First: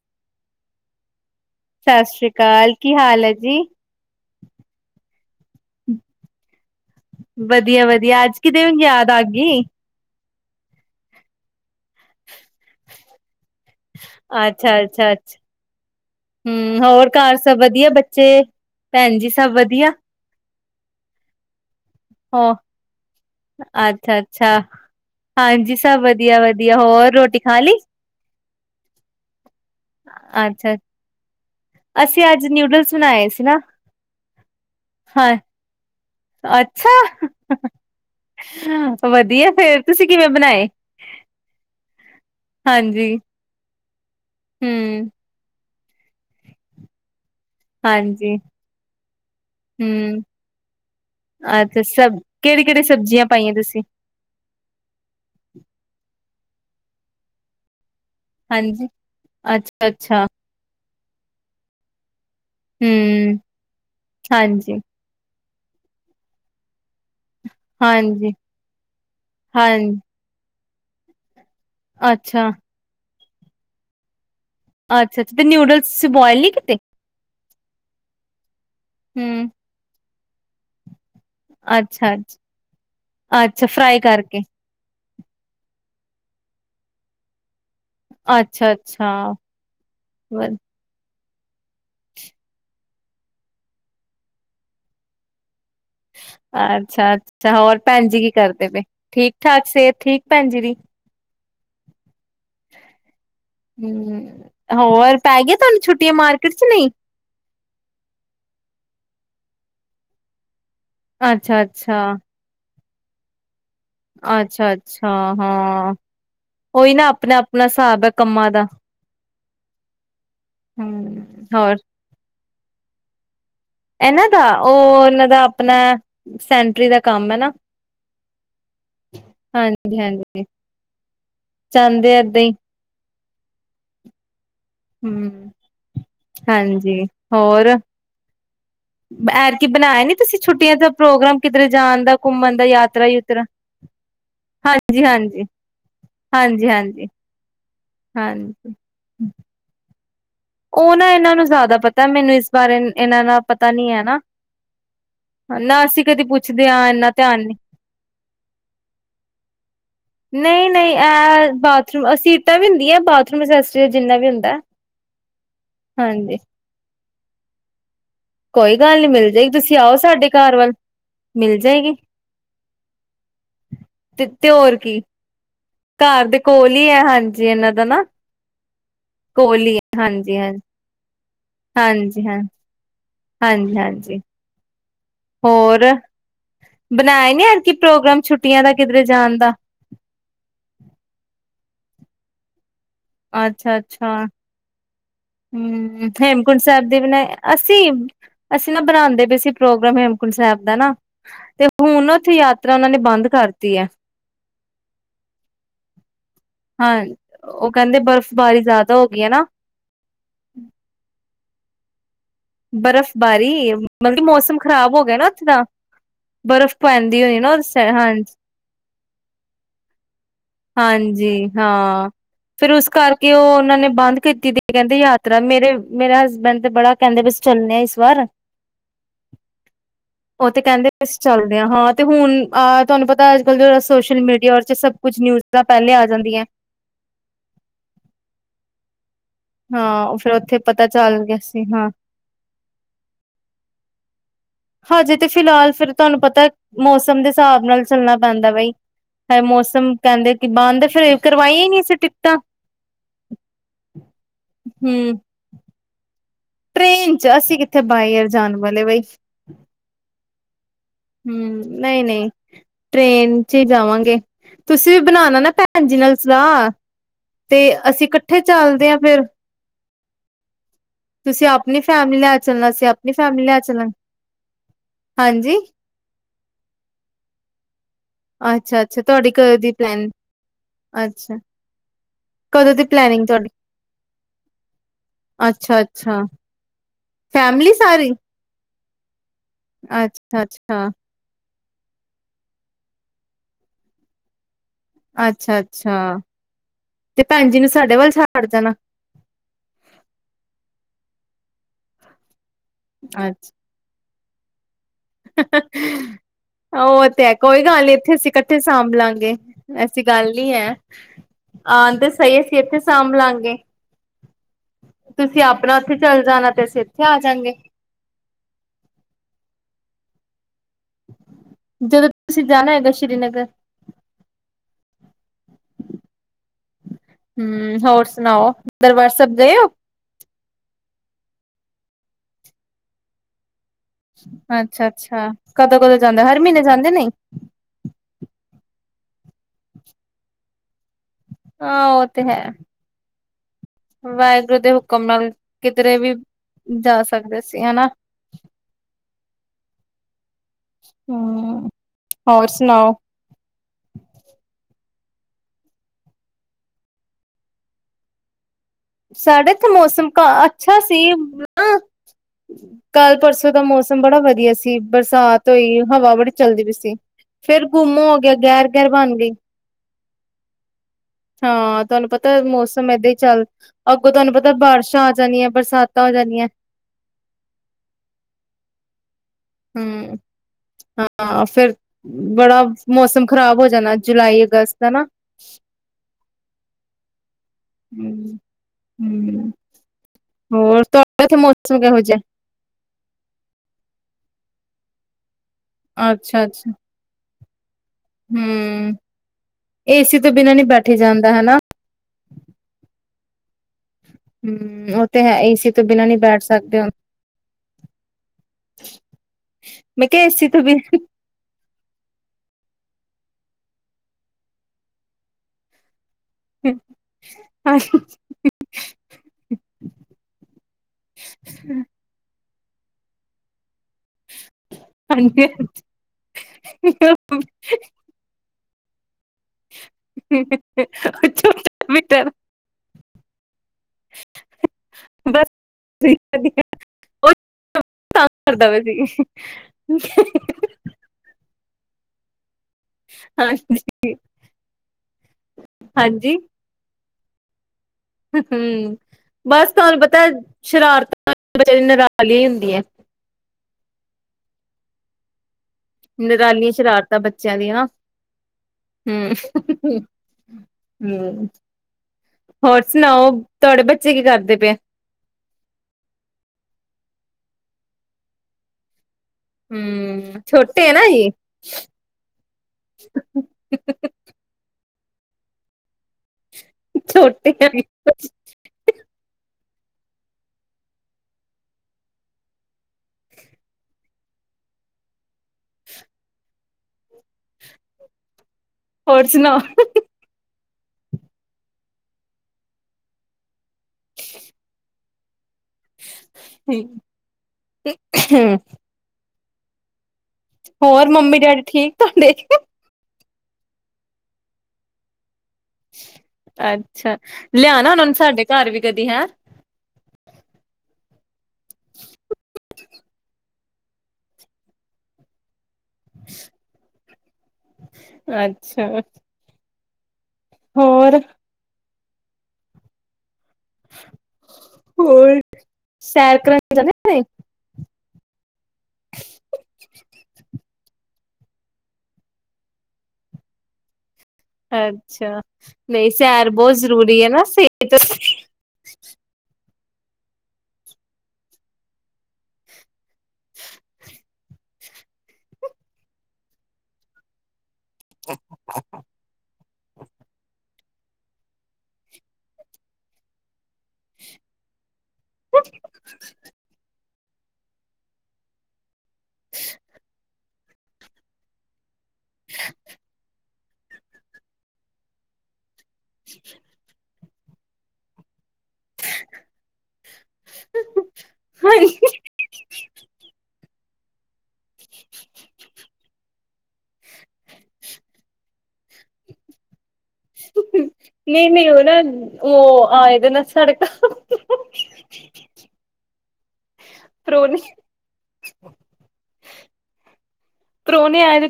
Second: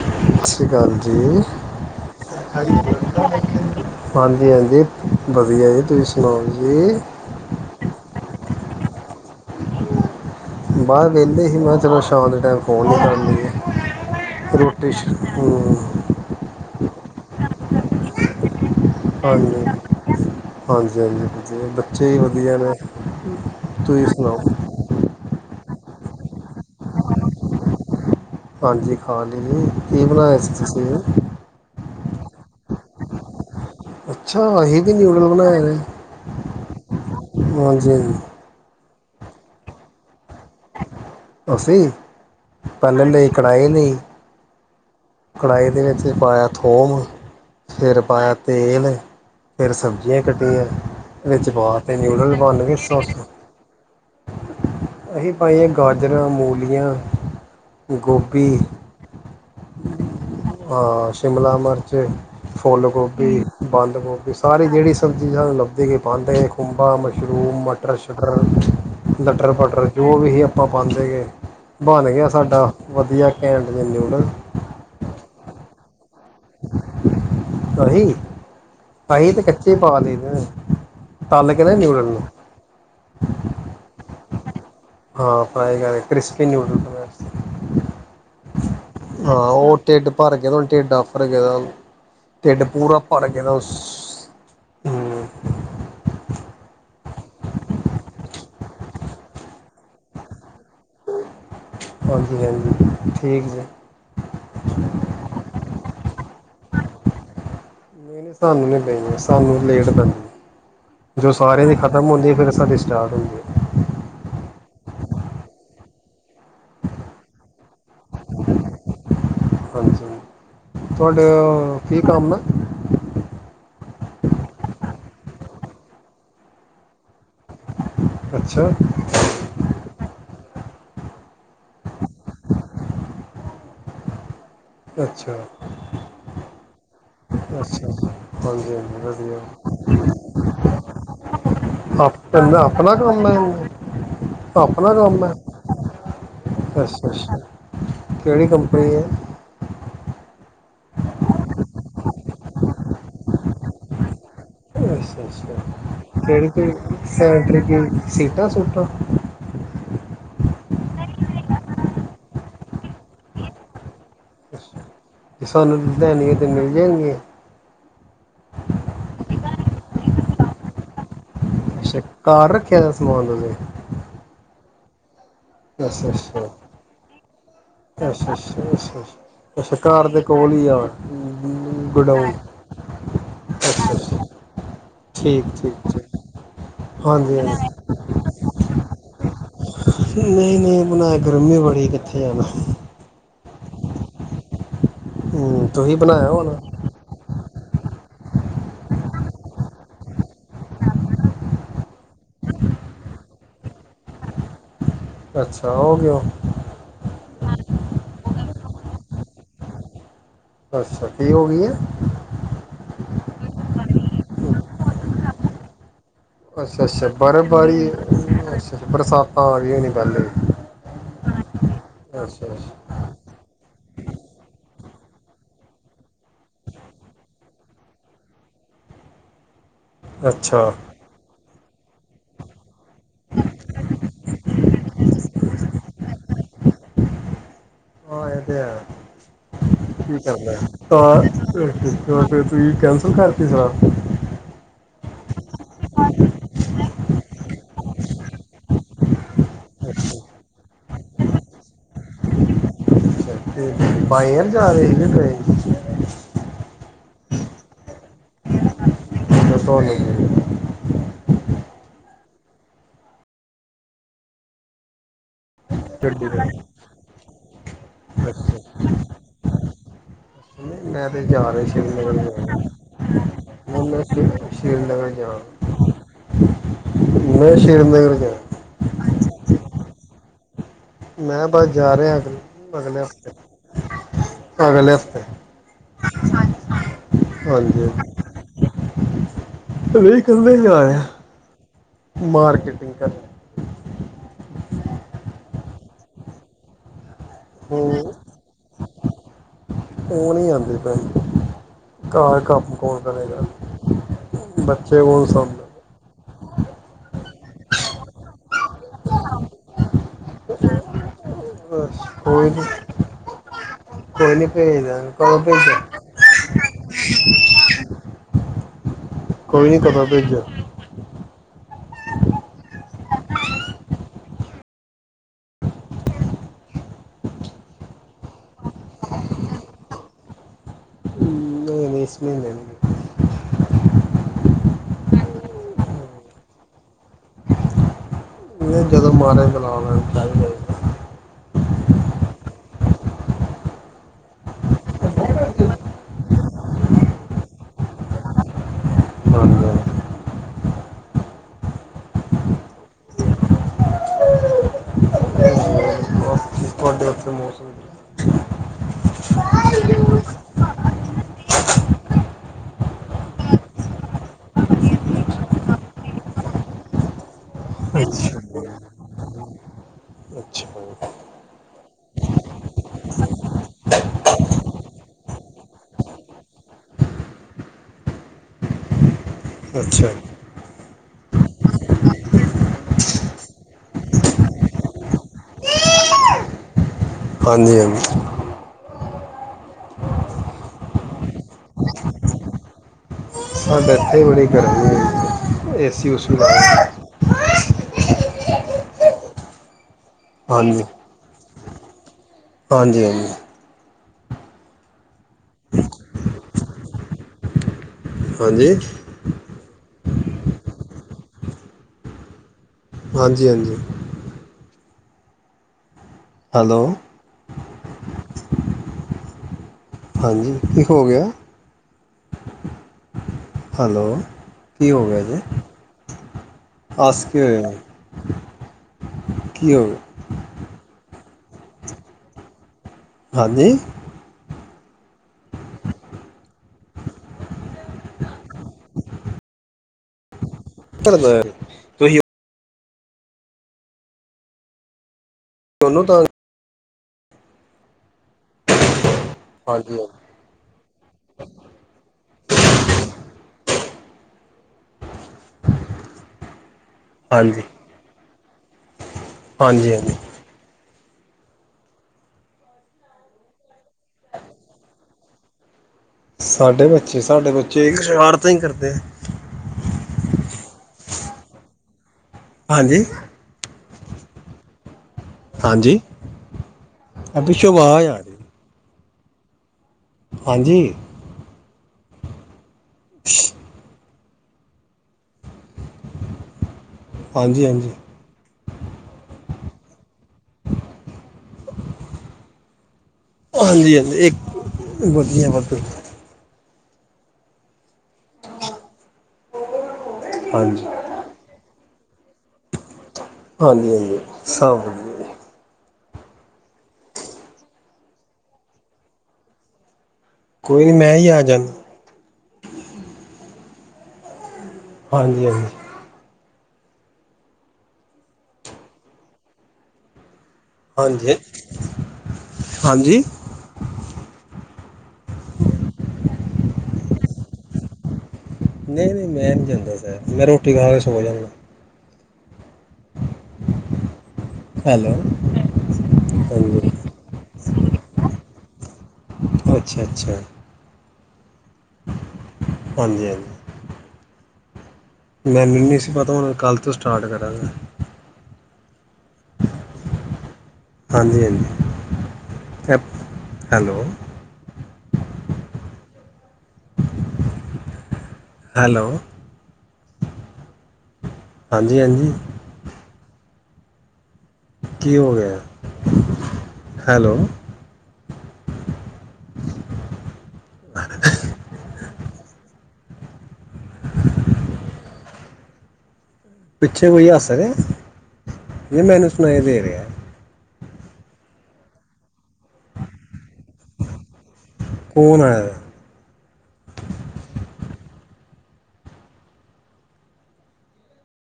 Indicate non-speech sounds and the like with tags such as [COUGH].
ਸਸ ਸ਼੍ਰੀ ਕਾਲ ਜੀ। ਸਤਿ ਸ੍ਰੀ ਅਕਾਲ ਹਾਂਜੀ ਕੀ ਹਾਲ ਹੈ ਜੀ? ਹਾਂਜੀ। ਵਧੀਆ ਜੀ, ਤੁਸੀਂ ਸੁਣਾਓ ਜੀ। ਵਧੀਆ ਵਧੀਆ ਅੱਜ ਕਿਤੇ [UNINTELLIGIBLE] ਯਾਦ ਆ ਗਈ। ਬਾਹਰ ਵੇਹਿੰਦੇ ਸੀ ਮੈਂ ਕਿਹਾ ਚਲੋ ਸ਼ਾਮ ਦੇ ਟੈਮ ਫੋਨ ਕਰ ਲਈਏ ਅੱਛਾ ਰੋਟੀ ਅੱਛਾ ਅੱਛਾ ਹੂੰ ਹੋਰ [UNINTELLIGIBLE] ਘਰ ਸਭ ਵਧੀਆ ਬੱਚੇ ਭੈਣ ਜੀ ਸਭ ਹਾਂਜੀ ਵਧੀਆ। ਹਾਂਜੀ ਹਾਂਜੀ। ਤੇ ਬੱਚੇ ਹੀ ਹੋ ਵਧੀਆ ਨੇ, ਤੁਸੀ ਅੱਛਾ ਸੁਣਾਓ? ਅੱਛਾ ਹਾਂਜੀ ਸਭ ਵਧੀਆ ਵਧੀਆ, ਹੋਰ ਰੋਟੀ ਖਾ ਲਈ। ਹਾਂਜੀ ਖਾ ਲਈ ਜੀ। ਕੀ ਬਨਾਯਾ ਸੀ ਅੱਛਾ ਤੁਸੀ? ਅਸੀਂ ਅੱਜ ਨਿਊਡਲਸ ਬਣਾਏ ਸੀ ਨਾ। ਅੱਛਾ, ਅਸੀ ਵੀ ਨਿਊਡਲ ਹਾਂ ਬਣਾਏ ਨੇ, ਅੱਛਾ ਹਾਂਜੀ ਹਾਂਜੀ। ਵਧੀਆ ਫੇਰ, ਤੁਸੀਂ ਕਿਵੇਂ ਬਣਾਏ? ਅਸੀ, ਪੱਹਿਲੇ ਹਾਂਜੀ ਲਈ ਕੜਾਹੀ ਲਈ। ਹੂੰ। ਇਹਦੇ ਵਿੱਚ ਫੇਰ ਪਾਇਆ ਥੋਮ, ਫੇਰ ਪਾਇਆ ਹਾਂਜੀ ਤੇਲ ਫੇਰ ਹੂੰ ਸਬਜ਼ੀਆਂ ਕੱਟੀਆਂ, ਇਹ ਪਾ ਅੱਛਾ ਤੇ ਸਭ ਨਿੂਡਲ ਕਿਹੜੀ ਬਨ ਗਏੇ ਕਿਹੜੀ ਸੋ। ਸਬਜ਼ੀਆਂ ਪਾਈਆਂ ਤੁਸੀਂ? ਅਸੀਂ ਭਾਈਏ ਗਾਜਰਾਂ ਮੂ ਹੁਲੀਆਂ ਗੋਭੀ, ਹਾਂਜੀ ਅੱਛਾ ਅੱਛਾ। ਹਾਂ ਸ਼ਿਮਲਾ ਮਿਰਚ ਫੁੱਲ ਹੂੰ ਗੋਭੀ, ਬੰਦ ਗੋਭੀ ਸਾਰੀ ਹਾਂਜੀ ਜਿਹੜੀ ਸਬਜ਼ੀ ਸਾਨੂੰ ਲ ਦੇ ਕੇ ਪਾਉਂਦੇ ਖੂ ਪਾ ਮਸ਼ਰੂਮ, ਮਟਰ- ਹਾਂਜੀ, ਸ਼ਟਰ, ਲਟਰ- ਪਟਰ ਹਾਂਜੀ, ਜੋ ਵੀ ਸੀ। ਆਪਾਂ ਪਾਂਦੇ ਗਏ। ਬਣ ਗਿਆ ਅੱਛਾ, ਸਾਡਾ, ਵਧੀਆ ਵਡ ਤਨੇ ਨੂੰ [UNINTELLIGIBLE] ਅੱਛਾ -ਅੱਛਾ ਤੇ ਨਿੂਡਲਸ, ਸੀਂ ਬੋਆਇਲ ਨੀ ਕਿਤੇ। ਰਹੀ। ਪਾਈ ਤੇ ਕੱਚੇ ਹੀ ਪਾ ਦਂਦੇ। ਹ ਅੱਛਾ-ਅੱਛਾ-ਅੱਛਾ ਫਰਾਈ ਕਰਕੇ ਹਾਂ, ਫਰਾਈ ਕਰਕੇ ਕ੍ਰਿਸਪੀ ਨੂਡਲ ਅੱਛਾ, ਅੱਛਾ। ਹਾਂ, ਉਹ ਢਿੱਡ ਭਰ ਗਿਆ। ਹੁਣ ਢਿੱਡ ਭਰ ਗਿਆ। ਢਿੱਡ ਪੂਰਾ ਭਰ ਗ ਹਮ। ਅੱਛਾ, ਅੱਛਾ, ਹੋਰ ਭੈਣ ਜੀ ਕੀ ਕਰਦੇ ਪਏ। ਠੀਕ -ਠਾਕ ਸਿਹਤ ਠੀਕ ਭੈਣ ਜੀ ਦੀ। ਹਾਂਜੀ ਹਾਂਜੀ ਠੀਕ ਜੀ ਹੋਰ ਪੈ ਗਿਆ ਤੁਹਾਨੂੰ ਛੁੱਟੀਆਂ ਮਾਰਕੀਟ ਚ ਨਹੀਂ? ਨਹੀਂ ਨਹੀਂ ਸਾਨੂੰ ਨਹੀਂ ਪਈਆਂ ਸਾਨੂੰ ਲੇਟ ਪਣ ਜੋ ਅੱਛਾ, ਸਾਰਿਆਂ ਦੀ ਖ਼ਤਮ ਅੱਛਾ, ਹੁੰਦੀ। ਫੇਰ ਸਾਡੇ [UNINTELLIGIBLE] ਅੱਛਾ-ਅੱਛਾ ਹਾਂ। ਉਹੀ ਨਾ ਆਪਣਾ-ਆਪਣਾ ਹਿਸਾਬ ਹੈ ਕੰਮਾਂ ਦਾ ਹਾਂਜੀ। ਹੂੰ, ਤੁਹਾਡੇ ਹੋਰ ਕੀ ਕੰਮ ਨਾ ਇਹਨਾਂ ਦਾ, ਉਹ ਇਹਨਾਂ ਦਾ ਆਪਣਾ ਸੈਂਟਰੀ ਦਾ ਕੰਮ ਹੈ ਨਾ। ਅੱਛਾ ਹਾਂਜੀ- ਹਾਂਜੀ। ਚਂਦੇ ਏਦਾਂ ਹੀ ਅੱਛਾ। ਹੂੰ, ਹਾਂਜੀ। ਜੀ ਹੋਰ? ਅੱਛਾ ਹਾਂਜੀ ਹਾਂਜੀ ਵਧੀਆ ਐਰ ਕਿ ਬਣਾਇਆ ਨੀ ਤੁਸੀਂ ਛੁੱਟੀਆਂ ਦਾ ਪ੍ਰੋਗਰਾਮ ਕਿਧਰੇ ਜਾਣ ਦਾ, ਘੁੰਮਣ ਆਪਣਾ ਦਾ, ਆਪਣਾ ਯਾਤਰਾ ਕੰਮ ਯੂਤਰਾ? ਹੈ ਆਪਣਾ ਕੰਮ ਹੈ ਹਾਂਜੀ-ਹਾਂਜੀ, ਹਾਂਜੀ-ਹਾਂਜੀ। ਅੱਛਾ ਅੱਛਾ ਕਿਹੜੀ ਕੰਪਨੀ ਹੈ? ਉਹ ਨਾ ਇਹਨਾਂ ਨੂੰ ਜ਼ਿਆਦਾ ਪਤਾ ਏ, ਮੈਨੂੰ ਇਸ ਬਾਰੇ ਇਨਾਂ ਨਾ ਪਤਾ ਨੀ ਹੈ ਨਾ ਨਾ ਅਸੀਂ ਅੱਛਾ-ਅੱਛਾ ਕਦੀ ਕਿਹੜੀ ਪੁੱਛਦੇ ਤੇ ਹਾਂ ਇੰਨਾ ਧਿਆਨ ਨੀ [UNINTELLIGIBLE] ਕੀ ਸੀਟਾਂ ਸੂਟਾਂ ਨਹੀਂ-ਨਹੀਂ, ਇਹ ਬਾਥਰੂਮ, ਸੀਟਾਂ ਵੀ ਹੁੰਦੀਆਂ, ਬਾਥਰੂਮ ਐਸੇਸਰੀ ਜਿੰਨਾ ਵੀ ਹੁੰਦਾ ਏ। ਸਾਨੂੰ ਦਾ [UNINTELLIGIBLE] ਮਿਲ ਜਾਏ। ਮੰਗੇ। ਕੋਈ ਗੱਲ ਨਹੀਂ, ਮਿਲ ਜਾਏਗੀ, ਤੁਸੀਂ ਆਓ ਸਾਡੇ ਘਰ ਵੱਲ। ਮਿਲ ਜਾਏਗੀ ਅੱਛਾ, ਘਰ ਰੱਖਿਆ ਦਾ ਸਮਾਨ ਤੁਸੀਂ? ਠੀਕ। ਅੱਛਾ ਘਰ ਦੇ ਅੱਛਾ ਕੋਲ ਹੀ ਹੈ ਹਾਂਜੀ। ਜੀ ਇਨ੍ਹਾਂ ਦਾ ਨਾ। ਅਛ ਅੱਛਾ, ਕੋਲ ਹੀ ਅੱਛਾ ਹੈ ਘਰ ਦੇ ਹਾਂਜੀ ਕੋਲ ਹਾਂਜੀ ਹੀ ਆ। ਹਾਂਜੀ ਗੋਡਾਊਨ ਹਾਂ। ਅੱਛਾ ਅੱਛਾ ਹਾਂਜੀ-ਹਾਂਜੀ। ਠੀਕ ਠੀਕ ਹੋਰ? ਠੀਕ ਬਣਾਇਆ ਹਾਂਜੀ ਨੀ ਐਰਕੀ ਹਾਂਜੀ ਪ੍ਰੋਗਰਾਮ ਛੁੱਟੀਆਂ ਦਾ ਕਿਧਰੇ ਜਾਣ ਦਾ? ਨਹੀਂ, ਨਹੀਂ ਬਣਾਇਆ ਗਰਮੀ ਬੜੀ, ਕਿੱਥੇ ਜਾਣਾ? ਅੱਛਾ-ਅੱਛਾ। ਹੂੰ ਤੁਸੀਂ ਹਮ ਬਣਾਇਆ ਹੋਣਾ ਹੇਮਕੁੰਟ ਸਾਹਿਬ ਦੇ ਬਣਾਇਆ। ਅਸੀਂ, ਅਸੀਂ ਨਾ ਬਣਾਉਂਦੇ ਬਏ ਸੀ ਪ੍ਰੋਗਰਾਮ ਹੇਮਕੁੰਟ ਸਾਹਿਬ ਦਾ ਨਾ, ਤੇ ਹੁਣ ਉੱਥੇ ਯਾਤਰਾ ਉਹਨਾਂ ਨੇ ਬੰਦ ਕਰਤੀ ਹੈ। ਅੱਛਾ ਓ ਕਿਓ? ਦੌ ਹੋ ਗਈਆਂ ਨਾ ਅੱਛਾ ਕੀ ਹੋ ਗਈ ਏ? [INAUDIBLE] ਬਰਫ਼ ਬਾਰੀ, ਮਤਲਬ ਕਿ ਮੌਸਮ ਖ਼ਰਾਬ ਹੋ ਗਿਆ ਨਾ ਉੱਥੇ ਦਾ, ਬਰਫ਼ ਅੱਛਾ ਅੱਛਾ ਪੈਂਦੀ ਹੋਣੀ ਨਾ ਉਸ ਬਰਫ਼ਬਾਰੀ ਸੇਡ, ਹਾਂਜ, ਅੱਛਾ ਬਰਸਾਤਾਂ ਆ ਗਈਆਂ ਹੋਣੀ ਪਹਿਲੇ ਹਾਂਜੀ ਹਾਂ ਅੱਛਾ ਫਿਰ ਉਸ ਕਰਕੇ ਉਹ ਉਹਨਾਂ ਨੇ ਬੰਦ ਕੀਤੀ ਦੀ ਕਹਿੰਦੇ ਯਾਤਰਾ ਮੇਰੇ-ਮੇਰੇ ਹਸਬੈਂਡ ਤੇ ਬੜਾ ਕਹਿੰਦੇ ਬਏ ਸੀ ਚੱਲਣੇ ਆ ਇਸ ਵਾਰ। ਉਹ ਤੇ ਅੱਛਾ ਅੱਛਾ ਕਹਿੰਦੇ ਬਏ ਸੀ ਚੱਲ। ਨੇਆ, ਹਾਂ ਤੇ ਹੁਣ ਆਹ ਤੁਹਾਨੂੰ ਪਤਾ ਅੱਜ ਕੱਲ ਜਿਹੜਾ ਸੋਸ਼ਲ ਮੀਡੀਆ ਓਦੇ ਚ ਸਭ ਕੁਝ ਨਿਊਜ ਤਾਂ ਪਹਿਲੇ ਆ ਜਾਂਦੀਆਂ ਏ। ਹਾਂ ਇਹ ਤੇ ਹੈ ਏ। ਕੀ ਫਿਰ ਕਰਨਾ, ਉੱਥੇ ਪਤਾ ਚੱਲ ਤਾਂ ਗਿਆ ਸੀ ਹਾਂ ਫਿਰ ਤੁਸੀਂ ਕੈਂਸਲ ਕਰਤੀ ਸਲਾਅ। ਹਜੇ ਤੇ ਫਿਲਹਾਲ ਫੇਰ ਤੁਆਨੂੰ ਪਤਾ ਮੌਸਮ ਦੇ ਹਿਸਾਬ ਨਾਲ ਚੱਲਣਾ ਪੈਂਦਾ ਬਈ ਫ ਮੌਸਮ ਕਹਿੰਦੇ ਅੱਛਾ ਕਿ ਬੰਦ ਫਿਰ ਕਰਵਾਈਆਂ ਨਈਂ ਅ ਫਿਰ ਟਿਕਟਾਂ। ਤੇ ਬਾਈ ਏਅਰ ਜਾ ਰੈ ਹੀ ਹਮ ਗਏ ਨੀਂ। [UNINTELLIGIBLE] ਟ੍ਰੇਨ ਚ ਅਸੀਂ ਕਿੱਥੇ ਬਾਏ ਏਅਰ ਜਾਣ ਵਾਲੇ ਬਈ। [INAUDIBLE] ਹਂ, ਨਈਂ ਨਈਂ ਟ੍ਰੇਨ ਚ ਹੀ ਜਾਵਾਂਗੇ ਤੁਸੀਂ ਵੀ ਬਣਾਣਾ ਨਾ ਭੈਣ ਜੀ ਨਾਲ ਗੱਡੀ ਤੇ ਸਲਾਹ ਤੇ ਅਸੀਂ ਇਕੱਠੇ ਅੱਛਾ ਚੱਲਦੇ ਹਾਂ ਫਿਰ ਨਹੀਂ ਮੈਂ ਤੇ ਤੁਸੀਂ ਜਾ ਰਿਹਾ ਆਪਣੀ ਸ਼੍ਰੀਨਗਰ ਫੈਮਲੀ ਲੈ ਜਾਣਾ ਚੱਲਣਾ ਅਸੀਂ ਆਪਣੀ ਫੈਮਿਲੀ ਲੈ ਚਲਾਂ। ਨਹੀਂ ਮੈਂ ਸ਼੍ਰੀ ਸ਼੍ਰੀਨਗਰ ਹਾਂਜੀ। ਜਾਣਾ [INAUDIBLE] ਅੱਛਾ ਅੱਛਾ ਤੁਹਾਡੀ ਘਰ ਦੀ ਪਲੈਨ। ਅੱਛਾ, ਮੈਂ ਬਸ ਜਾ ਰਿਹੇ ਅਗਲੇ ਕਦੋਂ ਦੀ ਅਗਲੇ ਪਲੈਨਿੰਗ ਹਫ਼ਤੇ ਤੁਹਾਡੀ? ਅਗਲੇ ਹਫ਼ਤੇ। [UNINTELLIGIBLE] ਫੈਮਲੀ ਸਾਰੀ। ਵਹੀ ਕਲੇ ਜਾ ਅੱਛਾ-ਅੱਛਾ, ਰਿ ਮਾਰਕੀਟਿੰਗ ਕਰਨ ਅੱਛਾ ਅੱਛਾ। ਤੇ ਭੈਣ ਜੀ ਨੂੰ ਸਾਡੇ ਵੱਲ ਹੁਣ ਛੜ ਜਾਣਾ। ਉਹ ਨੀਂ ਆਂਦੇ ਪਾਈ ਘਰ ਕੰਮ ਕੌਣ ਕਰੇਗਾ। ਬੱਚੇ ਕੋਲ ਸਾਂਬੇ ਅੱਛਾ। ਗਾ ਉਹ ਤੇ ਹੈ ਕੋਈ ਗੱਲ ਨ੍ਹੀਂ ਇੱਥੇ ਅਸੀਂ ਇਕੱਠੇ ਸਾਂਭ ਲਾਂਗੇ, ਐਸੀ ਗੱਲ ਨੀਂ ਹੈ। ਹਾਂ ਤੇ ਸਹੀ ਅਸੀਂ ਇੱਥੇ ਸਾਂਭ ਲਾਂਗੇ ਤੁਸੀਂ ਆਪਣਾ ਉੱਥੇ ਚੱਲ ਜਾਣਾ ਤੇ ਅਸੀਂ ਇੱਥੇ ਆ ਜਾ ਗੇਂ। ਕਦੋ ਭੇਜਿਆ? ਜਦੋਂ ਤੁਸੀਂ ਜਾਣਾ ਹੋਏਗਾ ਸ੍ਰੀਨਗਰ, ਹਮ ਹੋਰ ਸੁਣਾਓ। ਦਰਬਾਰ ਸਾਹਿਬ ਗਏ ਓ? ਨ੍ਹੀਂ ਇਸ ਮੀਨੇ ਨਈਂ ਅੱਛਾ ਅੱਛਾ ਕਦੋਂ ਕਦੋਂ ਜਾਂਦੇ ਹਰ ਮਹੀਨੇ ਜਾਂਦੇ, ਨਈਂ? ਇਹ ਜਦੋਂ ਮਹਾਰਾਜਾ ਬੁਲਾ ਲੈਣ [INAUDIBLE] ਹਾਂ ਉਹ ਤੇ ਹੈ ਵਾਹਿਗੁਰੂ ਦੇ ਹੁਕਮ ਨਾਲ ਕਿਧਰੇ ਵੀ ਜਾ ਸਕਦੇ ਸੀ ਹੈ ਨਾ। ਹਾਂ ਜੀ ਹਂ ਹੋਰ ਸੁਣਾਓ? ਤੁਆਡੇ ਉਥੇ ਮੌਸਮ ਸਾਡੇ ਇੱਥੇ ਮੌਸਮ ਕ ਅੱਛਾ ਸੀ ਹਨ ਕੱਲ ਪਰਸੋਂ ਦਾ ਮੌਸਮ ਬੜਾ ਵਧੀਆ ਸੀ, ਬਰਸਾਤ ਹੋਈ ਹਵਾ ਬੜੀ ਚੱਲਦੀ ਪਈ ਸੀ ਫੇਰ ਗੁੰਮ ਹੋ ਗਿਆ ਗਹਿਰ ਗਹਿਰ ਬਣ ਗਈ। ਅੱਛਾ ਹਾਂ, ਤੁਆਨੂੰ ਪਤਾ ਮੌਸਮ ਏਦਾਂ ਹੀ ਚੱਲ ਅੱਗੋਂ ਤੁਆਨੂੰ ਪਤਾ ਬਾਰਸ਼ਾਂ ਆ ਜਾਣੀਆਂ ਬਰਸਾਤਾਂ ਆ ਜਾਦੀਆਂ। ਅੱਛਾ ਹਾਂ ਫੇਰ ਬੜਾ ਮੌਸਮ ਖਰਾਬ ਹੋ ਜਾਣਾ ਜੁਲਾਈ ਅਗਸਤ ਹੈ ਨਾ ਹਾਂਜੀ ਹਾਂਜੀ ਹਮ ਹੋਰ ਤੁਹਾਡੇ ਇਥੇ ਮੌਸਮ ਕਿਹੋ ਜਿਹਾ ਅੱਜ ਇੱਥੇ ਵੀ ਬੜੀ ਗਰਮੀ ਹੈਗੀ ਹੈ ਏਸੀ ਉਸੀ ਲਾਏ ਆ ਹਮ ਐਸੀ ਤੋਂ ਬਿਨਾ ਨਹੀਂ ਹਾਂਜੀ ਬੈਠੇ ਜਾਂਦਾ ਹਨਾ ਹਾਂਜੀ ਹਾਂਜੀ ਹਮ ਉਹ ਤੇ ਹੈ ਏਸੀ ਤੋਂ ਬਿਨਾ ਨਹੀਂ ਬੈਠ ਸਕਦੇ ਹਾਂਜੀ ਮੈਂ ਕਿਹਾ ਏਸੀ ਤੋਂ ਬਿਨਾਂ ਹਾਂਜੀ ਹਾਂਜੀ ਹੈਲੋ ਅ [UNINTELLIGIBLE] [UNINTELLIGIBLE] ਹਾਂਜੀ ਕੀ ਹੋ ਗਿਆ [UNINTELLIGIBLE] ਹੈਲੋ ਕੀ ਹੋ ਗਿਆਏ ਜੀ ਹਾਂਜੀ ਹੱਸ ਕਿਉਂ ਰਹੇ ਹੋ ਗਿਆ [UNINTELLIGIBLE] ਮਿੱਟਰ ਹਾਂਜੀ ਬਸ ਉਹ ਕੰਮ ਕਰਦਾ ਪਿਆ ਤੁਸੀਂ ਸੀ ਹਾਂ ਜੀ ਉਹਨੂੰ ਤਾਂ ਹਾਂਜੀ ਹ ਹਮ ਬਸ ਤੁਹਾਨੂੰ ਹਾਂਜੀ ਪਤਾ ਸ਼ਰਾਰਤ ਨਿਰਾਲੀ ਹੁੰਦੀ ਹੈ ਨਿਰਾਨੀ ਸ਼ਰਾਰਤਾਂ ਬੱਚਿਆਂ ਹਾਂਜੀ ਦੀਆਂ ਹੁ ਹਮ ਹਾਂਜੀ ਹਾਂਜੀ ਹੁ ਹਮ ਔਰ ਸੁਣਾਓ ਤੁਹਾਡੇ ਬੱਚੇ ਕੀ ਕਰਦੇ ਪਏ ਆ ਸਾਡੇ ਬੱਚੇ ਸਾਡੇ ਬੱਚੇ ਵੀ ਸ਼ਰਾਰਤਾਂ ਹੀ ਕਰਦੇ ਪਏ ਹਮ ਛੋਟੇ ਆ ਨਾ ਜੀ ਹਾਂਜੀ ਮੁ ਮ [UNINTELLIGIBLE] ਹਾਂਜੀ ਛੋਟੇ ਆ ਪਿੱਛੋਂ ਨਾ ਜੀ ਆਵਾਜ਼ ਰਹੀ ਹੁ ਹੁ ਹਾਂਜੀ ਛ ਹਾਂਜੀ ਹਾਂਜੀ ਹੌਰ ਸੁਣਾਓ ਹਾਂਜੀ ਹਾਂਜੀ ਵਧਿਆ ਵਾਧਿਆ ਹਮ ਹਹ ਹਾਂਜੀ ਹੋਰ ਮੰਮੀ ਡੈਡੀ ਥੀਕ ਦੇਖਿਓ [UNINTELLIGIBLE] ਹਾਂਜੀ ਹਾਂਜੀ ਸਭ ਵਧਿਆ ਅੱਛਾ ਲਿਆਣਾ ਉਹਨਾਂ ਨੂੰ ਸਾਡੇ ਘਰ ਵੀ ਕਦੀ ਹੈ ਕੋਈ ਮੈਂ ਹੀ ਆ ਜਾ ਨਾ ਹਾਂਜੀ ਹਾਂਜੀ ਅੱਛਾ ਹੋਰ ਹਾਂਜੀ ਹਾਂਜੀ ਹੋਰ ਸੈਰ ਕਰਨ ਚਲੇ ਗਏ,? ਨਹੀਂ ਨਹੀਂ ਮੈਂ ਨਹੀਂ ਜਾਂਦਾ ਸਰ ਮੈਂ ਰੋਟੀ ਖਾ ਕੇ ਸੋ ਜਾ ਨਾ ਹੈਲੋ ਅੱਛਾ ਨਹੀਂ ਸੈਰ ਬਹੁਤ ਹਾਂਜੀ ਜਰੂਰੀ ਹ ਨਾ ਸਿਹਤ ਅੱਛਾ ਅੱਛਾ ਹਾਂਜੀ ਹਾਂਜੀ ਮੈਂਨੂੰ ਨਹੀਂ ਸੀ ਪਤਾ ਹੁਣ ਕੱਲ ਤੋਂ ਸਟਾਰਟ ਕਰਾਂਗਾ [UNINTELLIGIBLE] ਹਾਂਜੀ ਹਾਂਜੀ ਹੈਲੋ ਹੈਲੋ [UNINTELLIGIBLE] ਹੈਲੋ ਹਾਂਜੀ ਹਾਂਜੀ ਕੀ ਹੋ ਗਿਆ ਹੈਲੋ ਹਾਏ ਪਿੱਛੇ ਕੋਈ ਹੱਸ ਰਹੇ ਨਹੀ ਮੈਨੂੰ ਸੁਣਾਈ ਦੇ ਰਿਹਾ ਨਹੀਂ ਨਹੀਂ ਉਹ ਨਾ ਅਏ ਦੇ ਨਾ ਸਾਡੇ ਘਰ ਕੌਣ ਆਇਆ ਏ ਪਰੌਣੇ ਪ੍ਰੁਣੇ ਆਏ ਦੇ